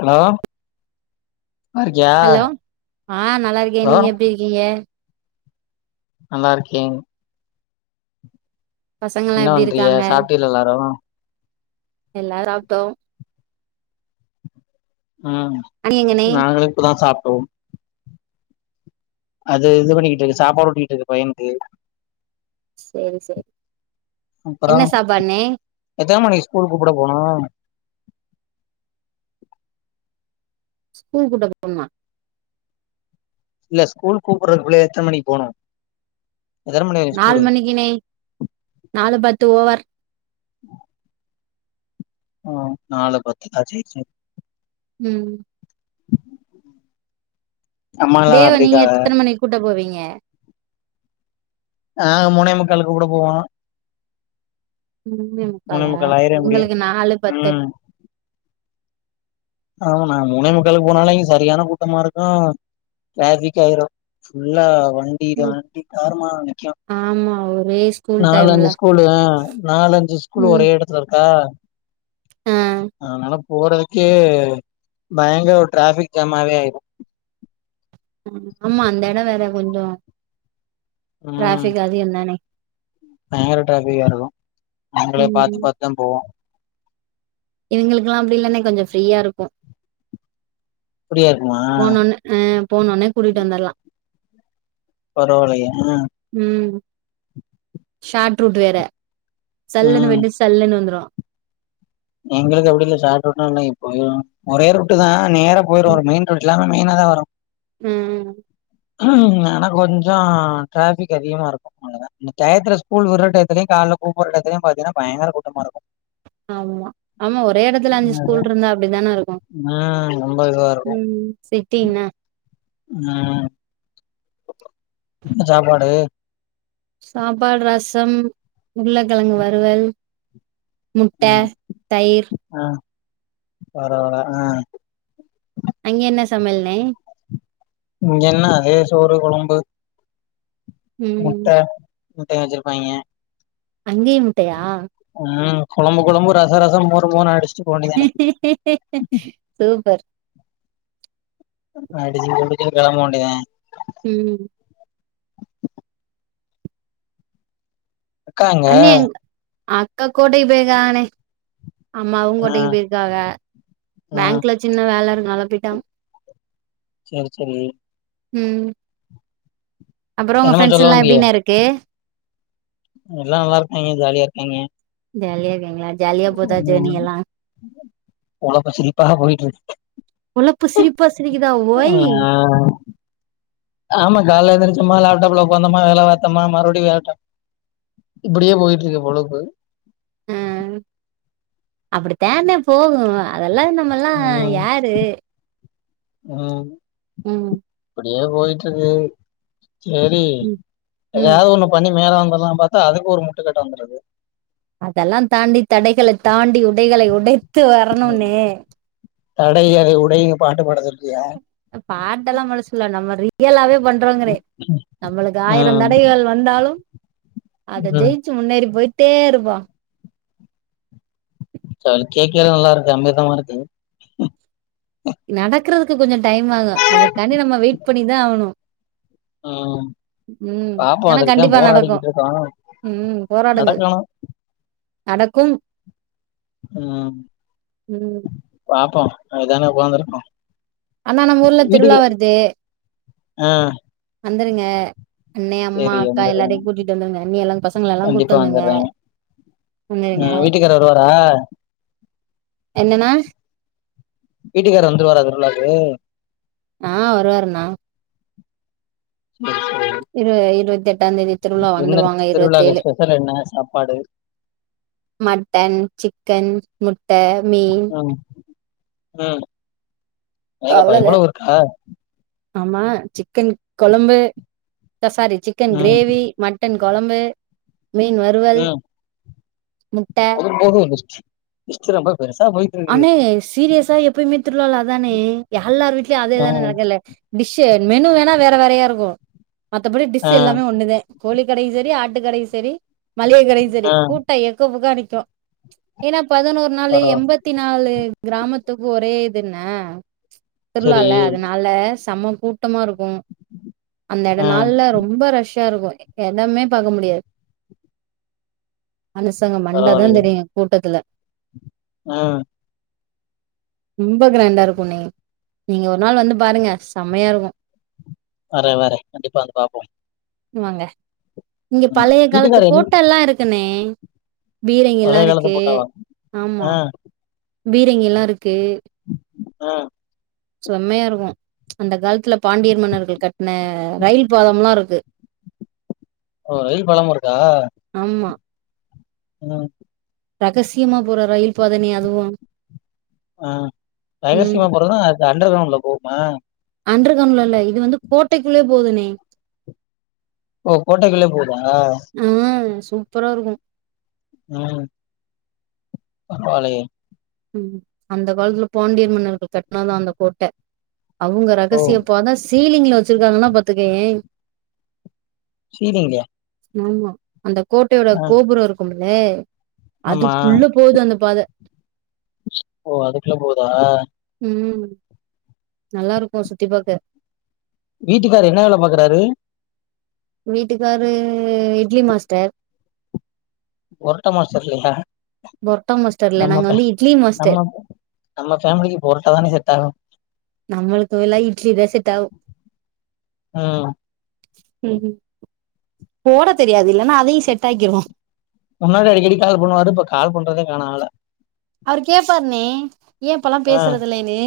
Hello நல்லா இருக்கியா hello ஆ நல்லா இருக்கே ஹலோ நீங்க எப்டி இருக்கீங்க நல்லா இருக்கே பசங்கல்லா என்ன எப்டி வண்றிய இருக்காங்க சாப்ட்டியலா எல்லாரு எல்லாரு ஆப்டோ அ அண்ணி எங்கண்ணே நாங்களு இப்பதா சாப்ட்டோம் அது இது பண்ணிக்கிட்டு இருக்கு சாப்பாடு ஊட்டிக்கிட்டு இருக்கு பையனுக்கு செரி செரி அப்ற எத்தன மணிக்கு ஸ்கூல் கூப்ட போனு ஸ்கூல் கூட்ட போன்மா இல்ல ஸ்கூல் கூப்பிறதுக்கு பிள்ளய எத்தன் மணிக்கு போணு நால் மணிக்குணே நாலு பத்து ஓவர் ஆ நாலா பத்தீங்ளா சேர் சேர் ம் அம்மா எல்லாரு தேவ எப்டி நீங்க இருக்காக எத்தன மணிக் கூட்ட போவீங்க ஆ மூணே முக்காலுக்கு கூட போவோ மூணே மூணே முக்காலா முக்கால் ஆயிரு எப்டியு இவ்ங்களுக்கு நாலு பத்து ம் ஆமா நாங் மூணே முக்காலுக்கு போனாலே அங்க சரியான கூட்டமா இருக்கு ட்ராஃபிக் ஆயிரு ஃபுல்லா வண்டி இது ம் வண்டி காருமேல நிக்கு ஆமா ஒரே ஸ்கூல் டைம்ல நாலஞ்சு ஸ்கூலு ஆ நாலஞ்சு ஸ்கூலு ம் ஒரே எடத்துல இருக்கா ஆ அதனால போறதுக்கே ஏ பயங்கர ஒரு ட்ராஃபிக் ஜாமாவே ஆயிரு அ ஆமா அந்த எட வேற கொஞ்ச ம் ட்ராஃபிக் அதிகந் தானே பயங்கர ட்ராஃபிக்கா இருக்கு நாங்களே ம் பாத்து பாத்துதா‌ போவோ இவ்ங்களுக்லா அப்டி இல்லண்ணே கொஞ்ச ஃப்ரீயா இருக்கு இப்டியே இருக்கணு போனோன்ன அ போனோனே கூட்டிட்டு வந்துர்லா பரவால்லயே ம் ட்ருட்டு வேற சல்லுன்னு ம் வந்து சல்லுன்னு வந்துரு எங்களுக்கு அப்டி இல்ல ஷாட் ரூட்லா அதுலா இப்பயு ஒரே ரூட்டு தா நேரா ம் போயிருவாரு மெயின் ரூட்லா வந் மெய்னாதா வரு ம் ஆனா கொஞ்சம் டிராபிக் அதிகமா இருக்கும் அவ்வளவுதான் அந்த டயத்தல ஸ்கூல் விடுற டயத்தத்துலயும் கால இந்த கூப்புற டயத்தலையும் பாத்தீங்கன்னா பயங்கர கூட்டமா இருக்கும் ஆமா ஆமா ஒரே எடத்துல அஞ்சு ஸ்கூல் இருந்தா அப்பிடிதானே இருக்கும் ம் ரொம்ப இதுவா இருக்கு ம் சிட்டினா ம் என்ன சாப்பாடு சாப்பாடு ரசம் உருளக்கிழங்கு வறுவல் முட்டை தயிர் பரவவல்லா ஆ அங்க என்ன சமயல்னே இங்க என்ன அதே சோறு கொழம்பு ம் முட்ட வச்சுருப்பாங்கே அங்கேயும் முட்டயா ம் கொழம்பு கொழம்பு ரசம் ரசம் மோரு மோரு ஆயிடுச்சு சூப்பர் அடிட்டு களம்ப வேண்டியதுதான் ம் அக்கா எங்க அண்ணே எங் அக்கா கோட்டைக்கு போயிருக்கங்கன்னே அம்மாவும் ஆ கோட்டைக்கு போயிருக்காங்க ஆ பேங்க்ல சின்ன வேல இருக்கால [unintelligible] செரி செரி ம் அப்பறம் உன் என்னமோ ஃபரெண்ட்ஸ்ல்லாம் எப்படின்னே இருக்கு எல்லாம் நல்லா இருக்காங்க ஜாலியா இருக்காங்க ஜாலியா இருக்கீங்களா ஜாலியா போதா ஜேர்னி ம் எல்லா பொழப்பு சிரிப்பா போயிட்டு இருக்கு பொழப்பு சிரிப்பா சிரிக்குதா ஆ ஒய் ஆமா காலைல எந்திரிச்சோமா லேப்டாப்ல உட்காந்தோமா வேல பாத்தோமா மறுபடியும் [unintelligible] இப்பிடியே போயிட்டு இருக்க பொழப்பு அப்படிதான்னே போகும் அதெல்லாம் நம்மல்லாம் யாரு ஹலோ ம் இப்பிடியே போயிட்டு இருக்கு சரி ம் ம் எதாவது ஒண்ணு பண்ணி மேல வந்துடலாம் பாத்தா அதுக்கு ஒரு முட்டுக்கட்டை வந்துடுது தடைகளை உடைத்து வரணும்ன்னே தடைகளை உடைங்க பாட்டு பாட சொல்றியா ஏய் பாட்டெல்லாம் பாட சொல்லல நம்ம ரியலாவே பண்றங்களே நம்மளுக்கு ஆயிரம் ம் தடைகள் வந்தாலும் அத ம் ஜெயிச்சு முன்னேறி போயிட்டே இருக்கனு அது கேக்க எல்லாம் நல்லா இருக்கு அமிர்தமா இருக்கு நடக்கறதுக்கு கொஞ்சம் டைம் ஆகும் அதுக்காண்டி நம்ம வெயிட் பண்ணிதான் ஆகணும் ம் ம் பாப்போம் எனக்கு அதுக்குதா கண்டிப்பா நடக்கும் போராடிக்கிட்டு இருக்கோம் ம் போராடுங்கள் நடக்கணும் நடக்கும் ம் ம் பாப்போம் அதானே ஒக்காந்துருக்கோ அண்ணா நம்ம ஊர்ல திருவிழா வருது ஆ வந்துருங்க அண்ணே அம்மா சரி அக்கா வந்துடுறேன் எல்லாரையும் கூட்டிட்டு வந்துருங்க அண்ணி எல்லாம் பசங்கள எல்லாம் கூட்டிட்டு வந்துருங்க வந்துருங்க உங்க வீட்டுக்காரர் வருவாரா என்னன்னா வீட்டுக்காரர் வந்துருவார அதுக்குள்ள ஆ வருவாருண்ணா சரி இரு இருவத்தெட்டாந்ந்தேதி திருவிழா என்ன வந்துருவாங்க திருவிழாக்கு இருவத்தேழு ஸ்பெஷல் என்ன சாப்பாடு மட்டன் சிக்கன் முட்ட மீன் ம் ம் அடேங்கப்பா இவ்ளோ அவ்வளவுதான் இருக்கா ஆமா சிக்கன் கொழம்பு ச சாரி சிக்கன் ம் கிரேவி மட் ட்டன் கொழம்பு மீன் வறுவல் ம் முட்டை போதும் போது லிஸ்ட் லிஸ்ட் ரொம்ப பெருசா போயிட்டு இருக்கு அண்ணே சீரியஸா எப்பயுமே திருவிழால அதாண்ணே யால்லார் வீ்ட்லயும் அதே ஆ தானே நடக்கல டிஷ் மெனு வேணா வேற வேறையா இருக்கு மத்தபடி டிஷ் ஆ எல்லாமே ஒன்னுதே கோழி கடை சரி ஆட் டு கடையு சரி மளிகை கடையு சரி ஆ கூட்ட எக்க புகா நிக்கு ஏனா பதினொரு நாலு பரவா எம்பத்தி நாலு கிராமத்துக்கு ஒரே இதுன சரி திருழால அதனால செம கூட்டமா இருக்கும். அந்த எட ஆ நாள்ல ரொம்ப ரஷ் ஷா இருக்கும் எனமே பாக்க முடியாது மனுசங்க மண்டதா பரவாயில்லையே தெரியு கூட்டத்துல ஆ ரொம்ப கிராண்டா இருக்கும்ணே நீங்க ஒரு நாள் வந்து பாருங்க செம்மையாருக்கு வர வர கண்டிப்பா வந்து பாப்போ நீங் வாங்க இங்க பழைய காலத்து வீட்டுக்கார என் போட்டால்லா இருக்குண்ணே பீரங்கி எல்லா பழைய காலத்து இருக்கு போட்டாவா ஆமா ஆ பீரங்கி எல்லா இருக்கு அ செம்மையா இருக்கு அந்த காலத்துல பாண்டியர் மன்னர்கள் கட்டுன ரயில் பாதம்லா இருக்கு ஓ ரயில் பாலம் இருக்கா? ஆமா ம் ரகசியமா போற ரயில் பாதன்னியே அதுவா ஆ ரகசியமா போறதுனா அது அண்டர் கிரவுண்ட்ல போகுமா அன்டர் க்ரவுண்ட்ல உள்ள இது வந்து கோட்டைக்குள்ளே போதுணே ஓ கோட்டைக்குள்ளே போகுதா ஆ சூப்பரா இருக்கும் ம் பரவால்லையே ம் அந்த காலத்துல பாண்டியர் மன்னர்கள் கட்னதுதா அந்த கோட்ட அவங்க ஓ ரகசியப்பாதன சீலிங்ல வச்சிருக்காங்கன்னா பாத்துக்கோயே ஹீலிங்லயா ஆமா அந்த கோட்டையோட கோபுரோ இருக்குமுல்லே ஆமா அதுக்குள்ள போகுது அந்த பாத ஓ அதுக்குள்ள போகுதா ம் நல்லா இருக்கு சுத்தி பார்க்க வீட்டுக்கார் என்ன வேல பாக்குறாரு வீட்டுக்காரு இட்லி மாஸ்டர் பொரட்டா மாஸ்டர் இல்லயா பொரட்டா மாஸ்டர் இல்ல நாங்க வந்து இட்லி மாஸ்டர் நம்ம நம்ம ஃபேமிலிக்கு பொரட்டா தானே செட் ஆகு நம்மளுக்கு வெல்லா இட்லிதா செட்டாவு ம் ம் போட தெரியாது இல்லைனா அதையு செட் ஆக்கிருவோ. முன்னாடி அடிக்கடி கால் பண்ணுவாரு இப்ப கால் பண்றதே காணா ஆள அவர் கேட்பாருண்ணே ஏ இப்பல்லா ஆ பேசுறதுல்லைன்னு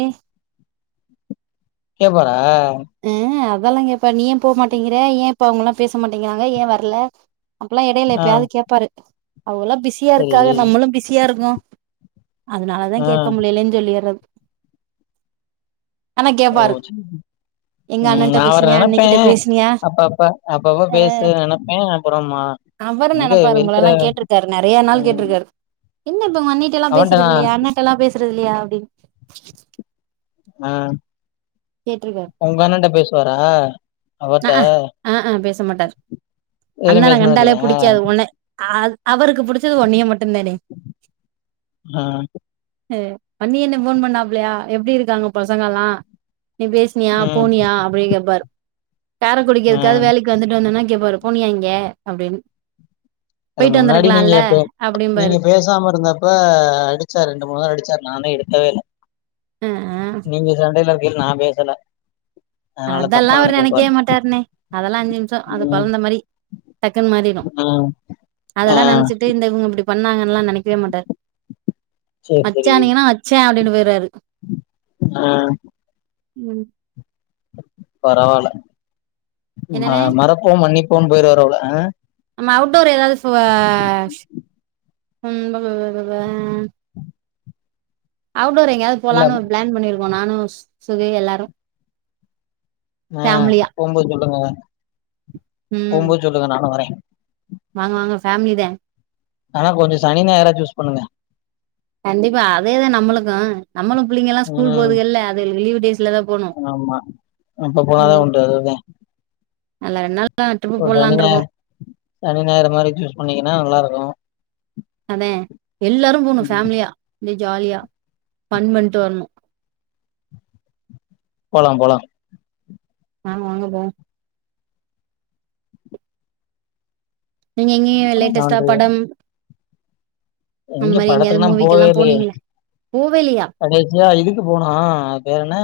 கேப்பாரா ஆ அதெல்லா கேப்பாரு நீ ஏ போமாட்டேங்கிற ஏ இப்ப அவங்கெல்லா பேச மாட்டேங்கிறாங்க ஏ வர்ல அப்பெல்லா எடைல ஆ எப்பையாவது கேட்பாரு அவங்களா பிஸியா சரி இருக்காக நம்மளு பிஸியா இருககோ அதனாலதா ஆ கேக்க முலைலேன்னு சொல்லியட்றது ஓ.... கேப்பாரு சேரி எங்க உம் அண்ணன்ட்ட நா அவர பேசினியா நினைப்பே அண்ணிக்கிட்ட பேசினியா அப்ப அப்ப அப்பப்ப பேச நினைப்பே அ அப்புறம்மா அவரும் நினைப்பாரு உங்களைல்லா கேட்டிருக்காரு நிறைய நாள் ம் கேட்டிருக்காரு என்ன இப்ப உங்கண்ணிட்ட எல்லா பேசுறது அவன்ட்டனா இல்லையா அண்ணாட்ட எல்லா பேசுறது இல்லையா அப்படி ஆஹ் உங்க அண்ணன்ட்ட பேசுவாரா அவர்ட்ட ஆஹஹ் ஆஹ் பேச மாட்டாரு இதுவரையு அண்ணன பேசுனது கண்டாலே இல்லையா புடிக்காது உடனே அது அவருக்கு புடிச்சது உன்னைய மட்டும் தானே ஆ ஹ மணி அண்ண ஃபோன் பண்ணாப்பலையா எப்படி இருக்காங்க பசங்க எல்லா நீ பேசினியா ம் போனியா அப்டின்னு கேப்பாரு காரைக்குடிக்கு எதுக்காது ம் வேலைக்கு வந்துட்டு வந்தேன்ன கேப்பா அப்ற போனியா இங்க அப்டின்னு அது போயிட்டு முன்னாடி நீங்க வந்திருக்கலால்ல எப்பயாவது நீங்க அப்டிம்பாரு பேசாம இருந்தப்ப அடிச்சாரு ரெண்டு மூணு தர அடிச்சாரு நானே எடுக்கல க்கவே இல்ல அ நீங்க சண்டயில இருக்கைல நான் பேசல அதனால அதெல்லா தப்பா அவரு நெனச்சிருப்பாரு நினைக்கவே மாட்டருண்ணே அதெல்லா அஞ்சு நிமிஷம் அந்த ம் குழந்த மாரி டக்குன்னு மாறிடும் ம் ஆ அதெல்லா நினைச்சுக்கிட்டு இந்த இவுங்க இப்படி பண்ணாங்கன்னல்லா நினைக்கவே மாட்டாரு வச்ச நீங்கன்னா வச்ச அப்படின்னு போயிருவாரு ஆஹ் உம் பரவாயில்ல என்னண்ணே மறப்போம் மன்னிப்போம்னு போயிருவாரு போல [unintelligible] அவுடோரு எங்கேயாவது இல்ல போலானு ஒரு பிளான் பண்ணிருக்கோம் நானு சுவே எல்லாரும் ஆஹ் போம்போது சொல்லுங்க ம் போம்போது சொல்லுங்க நானும் வரேன் வாங்க வாங்க ஃபேமிலி தா ஆனா கொஞ்சம் சனி ஞாயிறா சூஸ் பண்ணுங்க கண்டிப்பா அதேதா நம்மளுக்கும் நம்மளும் பிள்ளைங்க எல்லா ஸ்கூல் ம் போகுதுங்கல்ல அதுகளுக்கு லீவு ஆமா இப்ப போனாதா ம் உண்டு அதுதா நல்லா ரெண்டு நாள் ச சனி ஞா சனி ஞாயிறு மாதிரி சூஸ் பண்ணிங்கன்னா நல்லா இருக்கும் அதான் எல்லாரும் போணும் ம் ஃபேமிலியா அப்டியே ஜாலியா ஃபன் பண்ணிட்டு வரணும் போலாம் போலாம் வாங்க வாங்க போவோம் நீங்க எங்கேயும் லேட்டஸ்ட்டா நன்றி படம் அந்த எங்க மாரி எங்கேயாவது படத்துகெல்லாம் போவே மூவிக்கெல்லா இலையே போனீங்களா போவே இல்லையா கடைசியா இதுக்கு போனோம் பேரு என்ன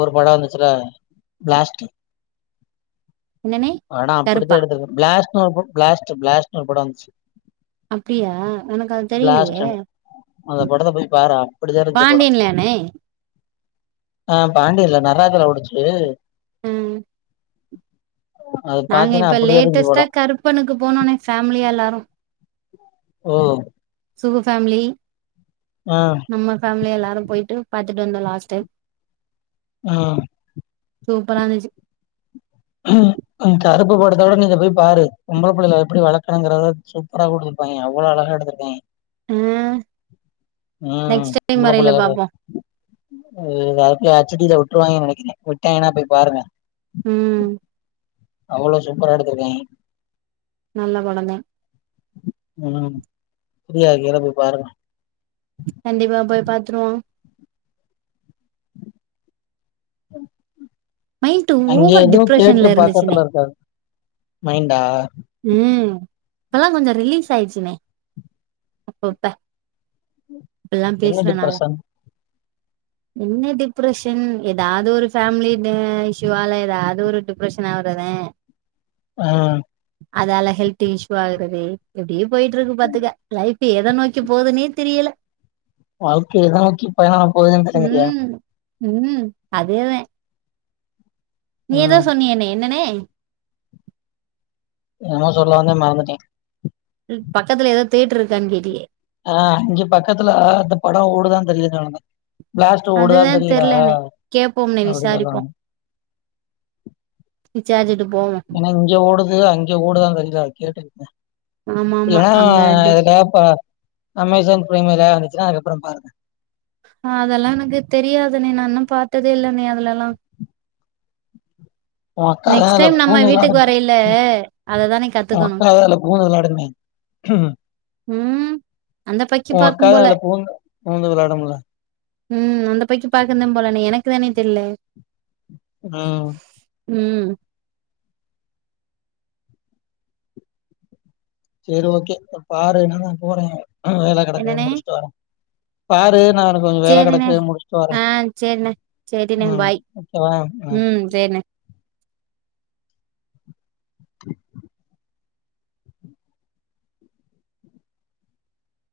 ஒரு படம் வந்துச்சுல பிளாஸ்ட் என்னண்ணே படம் அப்படித்தான் கருப்பா எடுத்துருக்கு ப்ளாஸாட் ஒரு ப்ளாஸ்ட் ப்ளாஸ்ட் ஒரு படம் வந்துச்சு அப்டியா எனக்கு அது தெரியலையே பிளாஸ்ட்ன்னு அந்த படத்த போய் பாறே அப்படிதான் இருந்துஞ்சு படம் பாண்டியன்லயாண்ணே ஆஹ் பாண்டியல்ல நடராஜல ஓடுச்சு உம் அது நாங்க பாத்தீன்னா இப்ப அப்படிதான் இருந்துச்சு லேட்டஸ்ட்டா படம் கருப்பனுக்கு போனோண்ணே ஃபேமிலியா எல்லாரும் ஓ சுகு ஃபேமிலி ஆ நம்ம ஃபேமிலி எல்லாரும் போயிட்டு பாத்துட்டு வந்தோம் லாஸ்ட் டைம் ஆஹ் சூப்பரா இருந்துச்சி உம் கருப்பு படத்த விட நீங்க போய் பாரு பொம்பள பிள்ளைல எப்படி வளர்க்கணுங்கறத சூப்பரா குடு பைய அவ்ளோ அழகா எடுத்துறுக்கா அவே ம் ம் பொம்பளபுள்ளயார்க்கே [unintelligible] செடில விட்டுருாங்கேன்னு நெனைக்குறே விட்டாங்கேனா போய் பாருங்க உம் அவ்ளோ சூப்பரா எடுத்துருக்கியா அவே நல்ல கொனோந்தே ம் ஃப்ரியா இருக்கையில போய் பாருங்கே கண்டிப்பா போய் பாத்துருவோ மைண்ட் அங்க ஓவர் எதுவு தேட்று டிப்ரெஷன்ல இருந்துச்சுனே பக்கத்துல இருக்காது மைண்டா ம் இப்பதா கொஞ்சோ ரிலீஸ் ஆயிச்சுனே அப்பப்ப இப்பலா என்ன பேசுறனால டிப்ரஷன் என்ன டிப்ரஷன் ஏதாவது ஒரு ஃபேமிலி அ இஷுவால ஏதாவது ஒரு டிப்ரெஷன் ஆவுறத ஆ ஆ அதால ஹெல்த் இஷூ ஆகுறதே இப்டியே போயிட்டுருக்கு பாத்துக்க லைஃப் லைஃப்பு எத நோக்கி போதுன்னே தெரியுல வாழ்க்கையதா நோக்கி பயணோ ஆவபோதுன்னுங்கிரியா ம். ம் அதேதா ம் நீயெதோ சொன்னீயேண்ணே என்னன்ணே என்னமோ சொல்ல வந்தே மறந்துட்டே ம் பக்கத்துல ஏதாவது தேட்ரு இருக்கான்னு கேட்டியே ஆ அஞ்சு பக்கத்துல அந்த படோ ஓடுதானு தெரியுலங்றானுங்க பளாஸ்ட்டு ஓடுதா அதுதான் தெரியுல தெர்லனே. கேட்போம்னே அப்டீனு சொல்லுவாங் விசாரிப்போம். ரிச்சார்ஜு ஆயிடும் ஏன்னா இங்க ஓடுது அங்க ஓடுதான்னு தெரியுல கேட்டு ஆமாமா. இல்லன்னா அங்க டிஸ் இதுக்கப்ப அமேசான் ப்ரைம் எதாவது வந்துச்சுன்னா அதுகப் புறோ பாருங்க ஆ அதெல்லா எனக்கு தெரியாதுண்ணே நா இன்னு பாத்ததே இல்லண்ணே நீ அதுலெல்லா உ அக்காலா நெக்ஸ்ட் அதுல டைம் நம்ம பூந்து வீட்டுக்கு வெளாடுமே வரையில ம் உ அததானே கத்துக்கணும். அக்காலா பூந்து வெளயாடிடுமே ம். அந்த பக்கி உ அக்கா பாக்கும் தா போல. அதுல பூந்து புகுந்து வெளாடும்ல ம் அந்த போய்ட்டு பாக்குனு போல்லண்ணே எனக்கு தானே தெர்ல அ ம் செரி ஓகே அ பாருன்னனா போறே வேல கெடைக்கு என்னனே? முடிச்சுட்டு வரே பாரு நா இங்க கொஞ்சோ வேல சேரிண்ணே. கெடக்கு முடிச்ட்டு வாரே ஆ. சேரிண்ணே. சேரிண்ணே. ம் பாய். வெக்கவா ம்